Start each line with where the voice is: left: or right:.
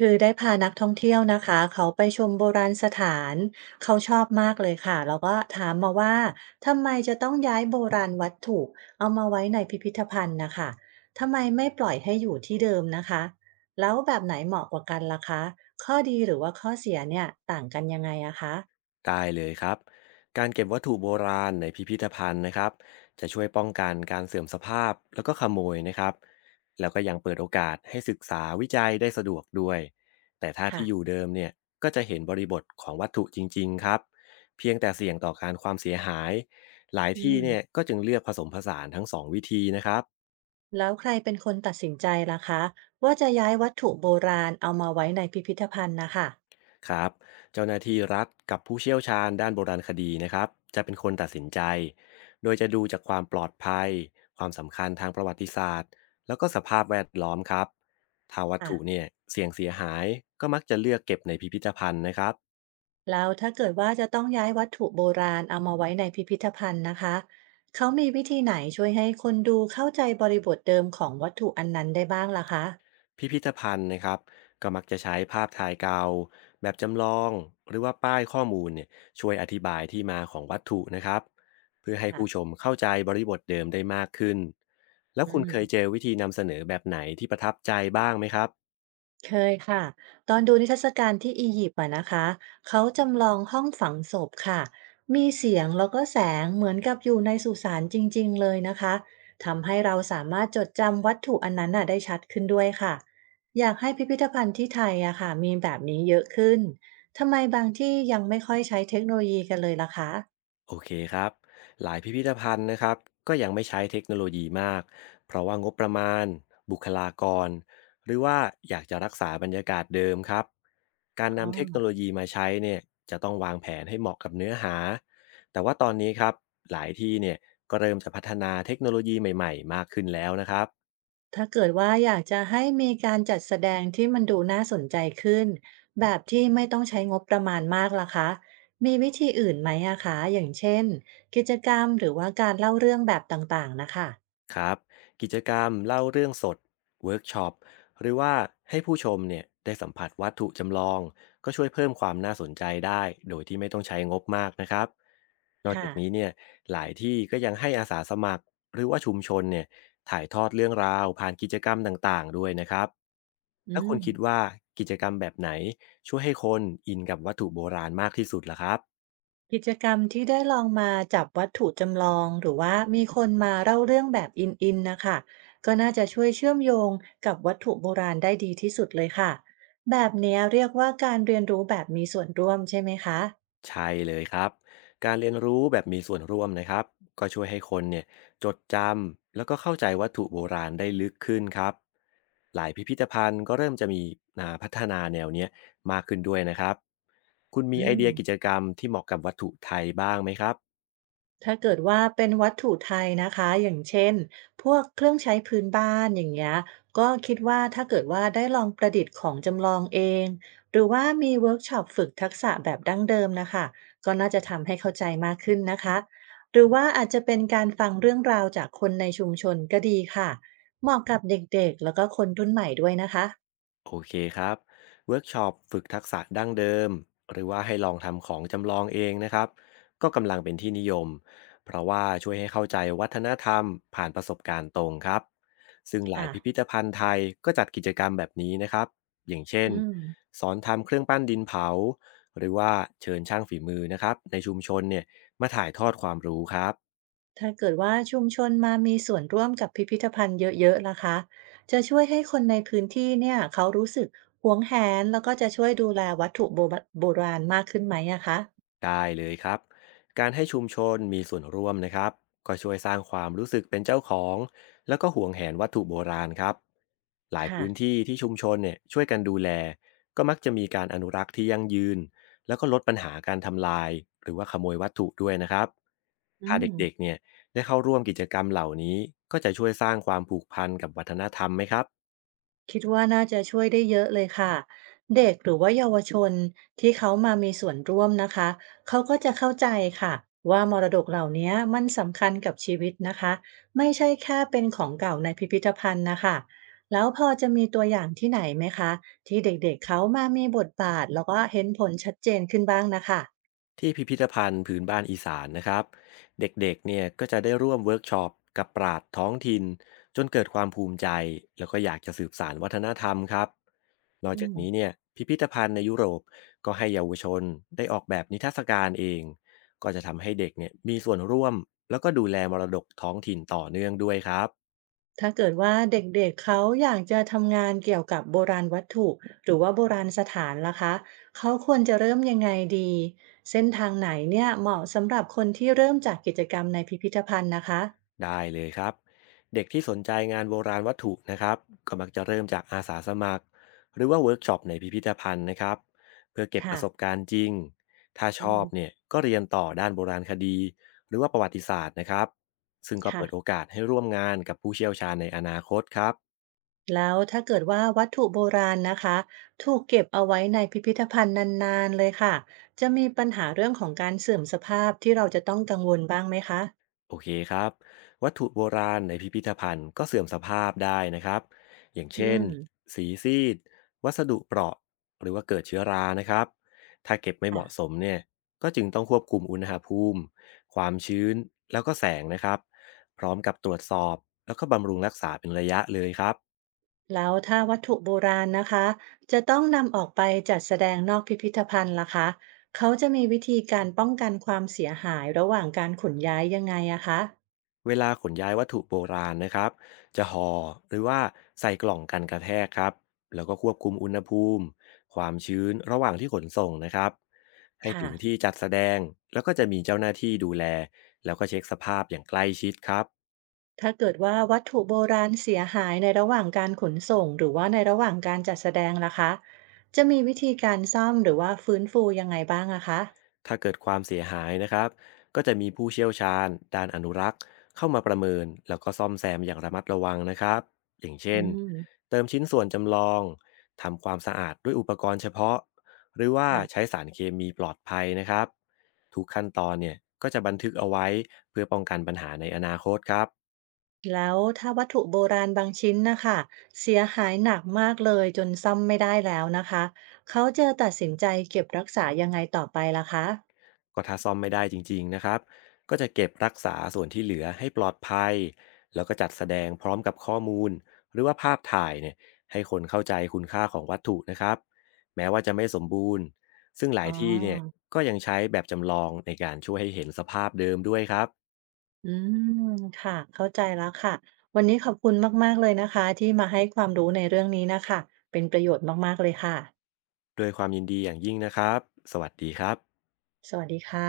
right: คือได้พานักท่องเที่ยวนะคะเขาไปชมโบราณสถานเขาชอบมากเลยค่ะแล้วก็ถามมาว่าทำไมจะต้องย้ายโบราณวัตถุเอามาไว้ในพิพิธภัณฑ์นะคะทำไมไม่ปล่อยให้อยู่ที่เดิมนะคะแล้วแบบไหนเหมาะกว่ากันล่ะคะข้อดีหรือว่าข้อเสียเนี่ยต่างกันยังไงอะคะ
left: ได้เลยครับการเก็บวัตถุโบราณในพิพิธภัณฑ์นะครับจะช่วยป้องกันการเสื่อมสภาพแล้วก็ขโมยนะครับแล้วก็ยังเปิดโอกาสให้ศึกษาวิจัยได้สะดวกด้วยแต่ถ้า
right: ค่ะ
left: ที่อยู่เดิมเนี่ยก็จะเห็นบริบทของวัตถุจริงๆครับเพียงแต่เสี่ยงต่อการความเสียหายหลาย
right: อื
left: ที่
right: ม
left: เนี่ยก็จึงเลือกผสมผสานทั้งสองวิธีนะครับ
right: แล้วใครเป็นคนตัดสินใจล่ะคะว่าจะย้ายวัตถุโบราณเอามาไว้ในพิพิธภัณฑ์นะคะ
left: ครับเจ้าหน้าที่รัฐกับผู้เชี่ยวชาญด้านโบราณคดีนะครับจะเป็นคนตัดสินใจโดยจะดูจากความปลอดภัยความสำคัญทางประวัติศาสตร์แล้วก็สภาพแวดล้อมครับถ้าวัต
right: อ่ะ
left: ถุเนี่ยเสี่ยงเสียหายก็มักจะเลือกเก็บในพิพิธภัณฑ์นะครับ
right: แล้วถ้าเกิดว่าจะต้องย้ายวัตถุโบราณเอามาไว้ในพิพิธภัณฑ์นะคะ เขามีวิธีไหนช่วยให้คนดูเข้าใจบริบทเดิมของวัตถุอันนั้นได้บ้างล่ะคะ
left: พิพิธภัณฑ์นะครับก็มักจะใช้ภาพถ่ายเก่าแบบจำลองหรือว่าป้ายข้อมูลเนี่ยช่วยอธิบายที่มาของวัตถุนะครับเพื่อให้ผู้ช
right: ค่ะ
left: มเข้าใจบริบทเดิมได้มากขึ้นแล้ว
right: อื
left: คุณ
right: ม
left: เคยเจอวิธีนำเสนอแบบไหนที่ประทับใจบ้างไหมครับ
right: เคยค่ะตอนดูนิทรรศการที่อียิปต์อะนะคะเขาจำลองห้องฝังศพค่ะมีเสียงแล้วก็แสงเหมือนกับอยู่ในสุสานจริงๆเลยนะคะทำให้เราสามารถจดจำวัตถุอันนั้นน่ะได้ชัดขึ้นด้วยค่ะอยากให้พิพิธภัณฑ์ที่ไทยอะค่ะมีแบบนี้เยอะขึ้นทำไมบางที่ยังไม่ค่อยใช้เทคโนโลยีกันเลยล่ะคะ
left: โอเคครับหลายพิพิธภัณฑ์นะครับก็ยังไม่ใช้เทคโนโลยีมากเพราะว่างบประมาณบุคลากรหรือว่าอยากจะรักษาบรรยากาศเดิมครับการ
right: อ๋อ
left: นำเทคโนโลยีมาใช้เนี่ยจะต้องวางแผนให้เหมาะกับเนื้อหาแต่ว่าตอนนี้ครับหลายที่เนี่ยก็เริ่มจะพัฒนาเทคโนโลยีใหม่ๆมากขึ้นแล้วนะครับ
right: ถ้าเกิดว่าอยากจะให้มีการจัดแสดงที่มันดูน่าสนใจขึ้นแบบที่ไม่ต้องใช้งบประมาณมากล่ะคะมีวิธีอื่นไหมอะคะอย่างเช่นกิจกรรมหรือว่าการเล่าเรื่องแบบต่างๆนะคะ
left: ครับกิจกรรมเล่าเรื่องสดเวิร์กช็อปหรือว่าให้ผู้ชมเนี่ยได้สัมผัสวัตถุจำลองก็ช่วยเพิ่มความน่าสนใจได้โดยที่ไม่ต้องใช้งบมากนะครับนอก
right: ค่ะ
left: จากนี้เนี่ยหลายที่ก็ยังให้อาสาสมัครหรือว่าชุมชนเนี่ยถ่ายทอดเรื่องราวผ่านกิจกรรมต่างๆด้วยนะครับแล้
right: อื
left: ว
right: ม
left: คุณคิดว่ากิจกรรมแบบไหนช่วยให้คนอินกับวัตถุโบราณมากที่สุดล่ะครับ
right: กิจกรรมที่ได้ลองมาจับวัตถุจำลองหรือว่ามีคนมาเล่าเรื่องแบบอินๆนะคะก็น่าจะช่วยเชื่อมโยงกับวัตถุโบราณได้ดีที่สุดเลยค่ะแบบเนี้ยเรียกว่าการเรียนรู้แบบมีส่วนร่วมใช่ไหมคะ
left: ใช่เลยครับ การเรียนรู้แบบมีส่วนร่วมนะครับ ก็ช่วยให้คนเนี่ยจดจำแล้วก็เข้าใจวัตถุโบราณได้ลึกขึ้นครับ หลายพิพิธภัณฑ์ก็เริ่มจะมีพัฒนาแนวเนี้ยมากขึ้นด้วยนะครับ คุณมี
right: อื
left: ไอ
right: ม
left: เดียกิจกรรมที่เหมาะกับวัตถุไทยบ้างไหมครับ
right: ถ้าเกิดว่าเป็นวัตถุไทยนะคะอย่างเช่นพวกเครื่องใช้พื้นบ้านอย่างเงี้ยก็คิดว่าถ้าเกิดว่าได้ลองประดิษฐ์ของจำลองเองหรือว่ามีเวิร์กช็อปฝึกทักษะแบบดั้งเดิมนะคะก็น่าจะทำให้เข้าใจมากขึ้นนะคะหรือว่าอาจจะเป็นการฟังเรื่องราวจากคนในชุมชนก็ดีค่ะเหมาะกับเด็กๆแล้วก็คนรุ่นใหม่ด้วยนะคะ
left: โอเคครับ เวิร์กช็อปฝึกทักษะดั้งเดิมหรือว่าให้ลองทำของจำลองเองนะครับ ก็กำลังเป็นที่นิยมเพราะว่าช่วยให้เข้าใจวัฒนธรรมผ่านประสบการณ์ตรงครับ ซึ่งหลาย
right: ค่ะ
left: พิพิธภัณฑ์ไทยก็จัดกิจกรรมแบบนี้นะครับ อย่างเช่น
right: อืม
left: สอนทำเครื่องปั้นดินเผาหรือว่าเชิญช่างฝีมือนะครับในชุมชนเนี่ยมาถ่ายทอดความรู้ครับ
right: ถ้าเกิดว่าชุมชนมามีส่วนร่วมกับพิพิธภัณฑ์เยอะๆล่ะคะจะช่วยให้คนในพื้นที่เนี่ยเขารู้สึกหวงแหนแล้วก็จะช่วยดูแลวัตถุโบราณมากขึ้นไหมอะคะ
left: ได้เลยครับการให้ชุมชนมีส่วนร่วมนะครับก็ช่วยสร้างความรู้สึกเป็นเจ้าของแล้วก็ห่วงแหนวัตถุโบราณครับหลาย
right: ค่ะ
left: พื้นที่ที่ชุมชนเนี่ยช่วยกันดูแลก็มักจะมีการอนุรักษ์ที่ยั่งยืนแล้วก็ลดปัญหาการทำลายหรือว่าขโมยวัตถุด้วยนะครับ
right: อื
left: ถ้าเ
right: ม
left: ด็กๆเนี่ยได้เข้าร่วมกิจกรรมเหล่านี้ก็จะช่วยสร้างความผูกพันกับวัฒนธรรมไหมครับ
right: คิดว่าน่าจะช่วยได้เยอะเลยค่ะเด็กหรือว่าเยาวชนที่เขามามีส่วนร่วมนะคะเขาก็จะเข้าใจค่ะว่ามรดกเหล่านี้มันสำคัญกับชีวิตนะคะไม่ใช่แค่เป็นของเก่าในพิพิธภัณฑ์นะคะแล้วพอจะมีตัวอย่างที่ไหนไหมคะที่เด็กๆเขามามีบทบาทแล้วก็เห็นผลชัดเจนขึ้นบ้างนะคะ
left: ที่พิพิธภัณฑ์พื้นบ้านอีสานนะครับเด็กๆเนี่ยก็จะได้ร่วมเวิร์กช็อปกับปราชญ์ท้องถิ่นจนเกิดความภูมิใจแล้วก็อยากจะสืบสานวัฒนธรรมครับนอก
right: อื
left: จากนี้
right: ม
left: เนี่ยพิพิธภัณฑ์ในยุโรปก็ให้เยาวชนได้ออกแบบนิทรรศการเองก็จะทำให้เด็กเนี่ยมีส่วนร่วมแล้วก็ดูแลมรดกท้องถิ่นต่อเนื่องด้วยครับ
right: ถ้าเกิดว่าเด็กๆเขาอยากจะทำงานเกี่ยวกับโบราณวัตถุหรือว่าโบราณสถานล่ะคะเขาควรจะเริ่มยังไงดีเส้นทางไหนเนี่ยเหมาะสำหรับคนที่เริ่มจากกิจกรรมในพิพิธภัณฑ์นะคะ
left: ได้เลยครับเด็กที่สนใจงานโบราณวัตถุนะครับก็มักจะเริ่มจากอาสาสมัครหรือว่าเวิร์กช็อปในพิพิธภัณฑ์นะครับเพื่อเก็บป
right: ค่ะ
left: ระสบการณ์จริงถ้าช
right: อื
left: อบ
right: ม
left: เนี่ยก็เรียนต่อด้านโบราณคดีหรือว่าประวัติศาสตร์นะครับซึ่งก็
right: ค่ะ
left: เปิดโอกาสให้ร่วมงานกับผู้เชี่ยวชาญในอนาคตครับ
right: แล้วถ้าเกิดว่าวัตถุโบราณนะคะถูกเก็บเอาไว้ในพิพิธภัณฑ์นานๆเลยค่ะจะมีปัญหาเรื่องของการเสื่อมสภาพที่เราจะต้องกังวลบ้างไหมคะ
left: โอเคครับวัตถุโบราณในพิพิธภัณฑ์ก็เสื่อมสภาพได้นะครับอย่าง
right: อื
left: เช่น
right: ม
left: สีซีดวัสดุเปราะหรือว่าเกิดเชื้อรานะครับถ้าเก็บไม่เหมาะส
right: ค่ะ
left: มเนี่ยก็จึงต้องควบคุมอุณหภูมิความชื้นแล้วก็แสงนะครับพร้อมกับตรวจสอบแล้วก็บำรุงรักษาเป็นระยะเลยครับ
right: แล้วถ้าวัตถุโบราณนะคะจะต้องนำออกไปจัดแสดงนอกพิพิธภัณฑ์ล่ะคะเขาจะมีวิธีการป้องกันความเสียหายระหว่างการขนย้ายยังไงอะคะ
left: เวลาขนย้ายวัตถุโบราณนะครับจะห่อหรือว่าใส่กล่องกันกระแทกครับแล้วก็ควบคุมอุณหภูมิความชื้นระหว่างที่ขนส่งนะครับให้ถึงที่
right: ค่ะ
left: จัดแสดงแล้วก็จะมีเจ้าหน้าที่ดูแลแล้วก็เช็คสภาพอย่างใกล้ชิดครับ
right: ถ้าเกิดว่าวัตถุโบราณเสียหายในระหว่างการขนส่งหรือว่าในระหว่างการจัดแสดงล่ะคะจะมีวิธีการซ่อมหรือว่าฟื้นฟูยังไงบ้างอะคะ
left: ถ้าเกิดความเสียหายนะครับก็จะมีผู้เชี่ยวชาญด้านอนุรักษ์เข้ามาประเมินแล้วก็ซ่อมแซมอย่างระมัดระวังนะครับอย่างเช่
right: อื
left: น
right: ม
left: เติมชิ้นส่วนจำลองทำความสะอาดด้วยอุปกรณ์เฉพาะหรือว่าใช้
right: ค่ะ
left: สารเคมีปลอดภัยนะครับทุกขั้นตอนเนี่ยก็จะบันทึกเอาไว้เพื่อป้องกันปัญหาในอนาคตครับ
right: แล้วถ้าวัตถุโบราณบางชิ้นนะคะเสียหายหนักมากเลยจนซ่อมไม่ได้แล้วนะคะเขาจะตัดสินใจเก็บรักษายังไงต่อไปล่ะคะ
left: ก็ถ้าซ่อมไม่ได้จริงๆนะครับก็จะเก็บรักษาส่วนที่เหลือให้ปลอดภัยแล้วก็จัดแสดงพร้อมกับข้อมูลหรือว่าภาพถ่ายเนี่ยให้คนเข้าใจคุณค่าของวัตถุนะครับแม้ว่าจะไม่สมบูรณ์ซึ่งหลา
right: อ๋
left: ย
right: อ
left: ที่เนี่ยก็ยังใช้แบบจำลองในการช่วยให้เห็นสภาพเดิมด้วยครับ
right: อืมค่ะเข้าใจแล้วค่ะวันนี้ขอบคุณมากๆเลยนะคะที่มาให้ความรู้ในเรื่องนี้นะคะเป็นประโยชน์มากๆเลยค่ะ
left: ด้วยความยินดีอย่างยิ่งนะครับสวัสดีครับ
right: สวัสดีค่ะ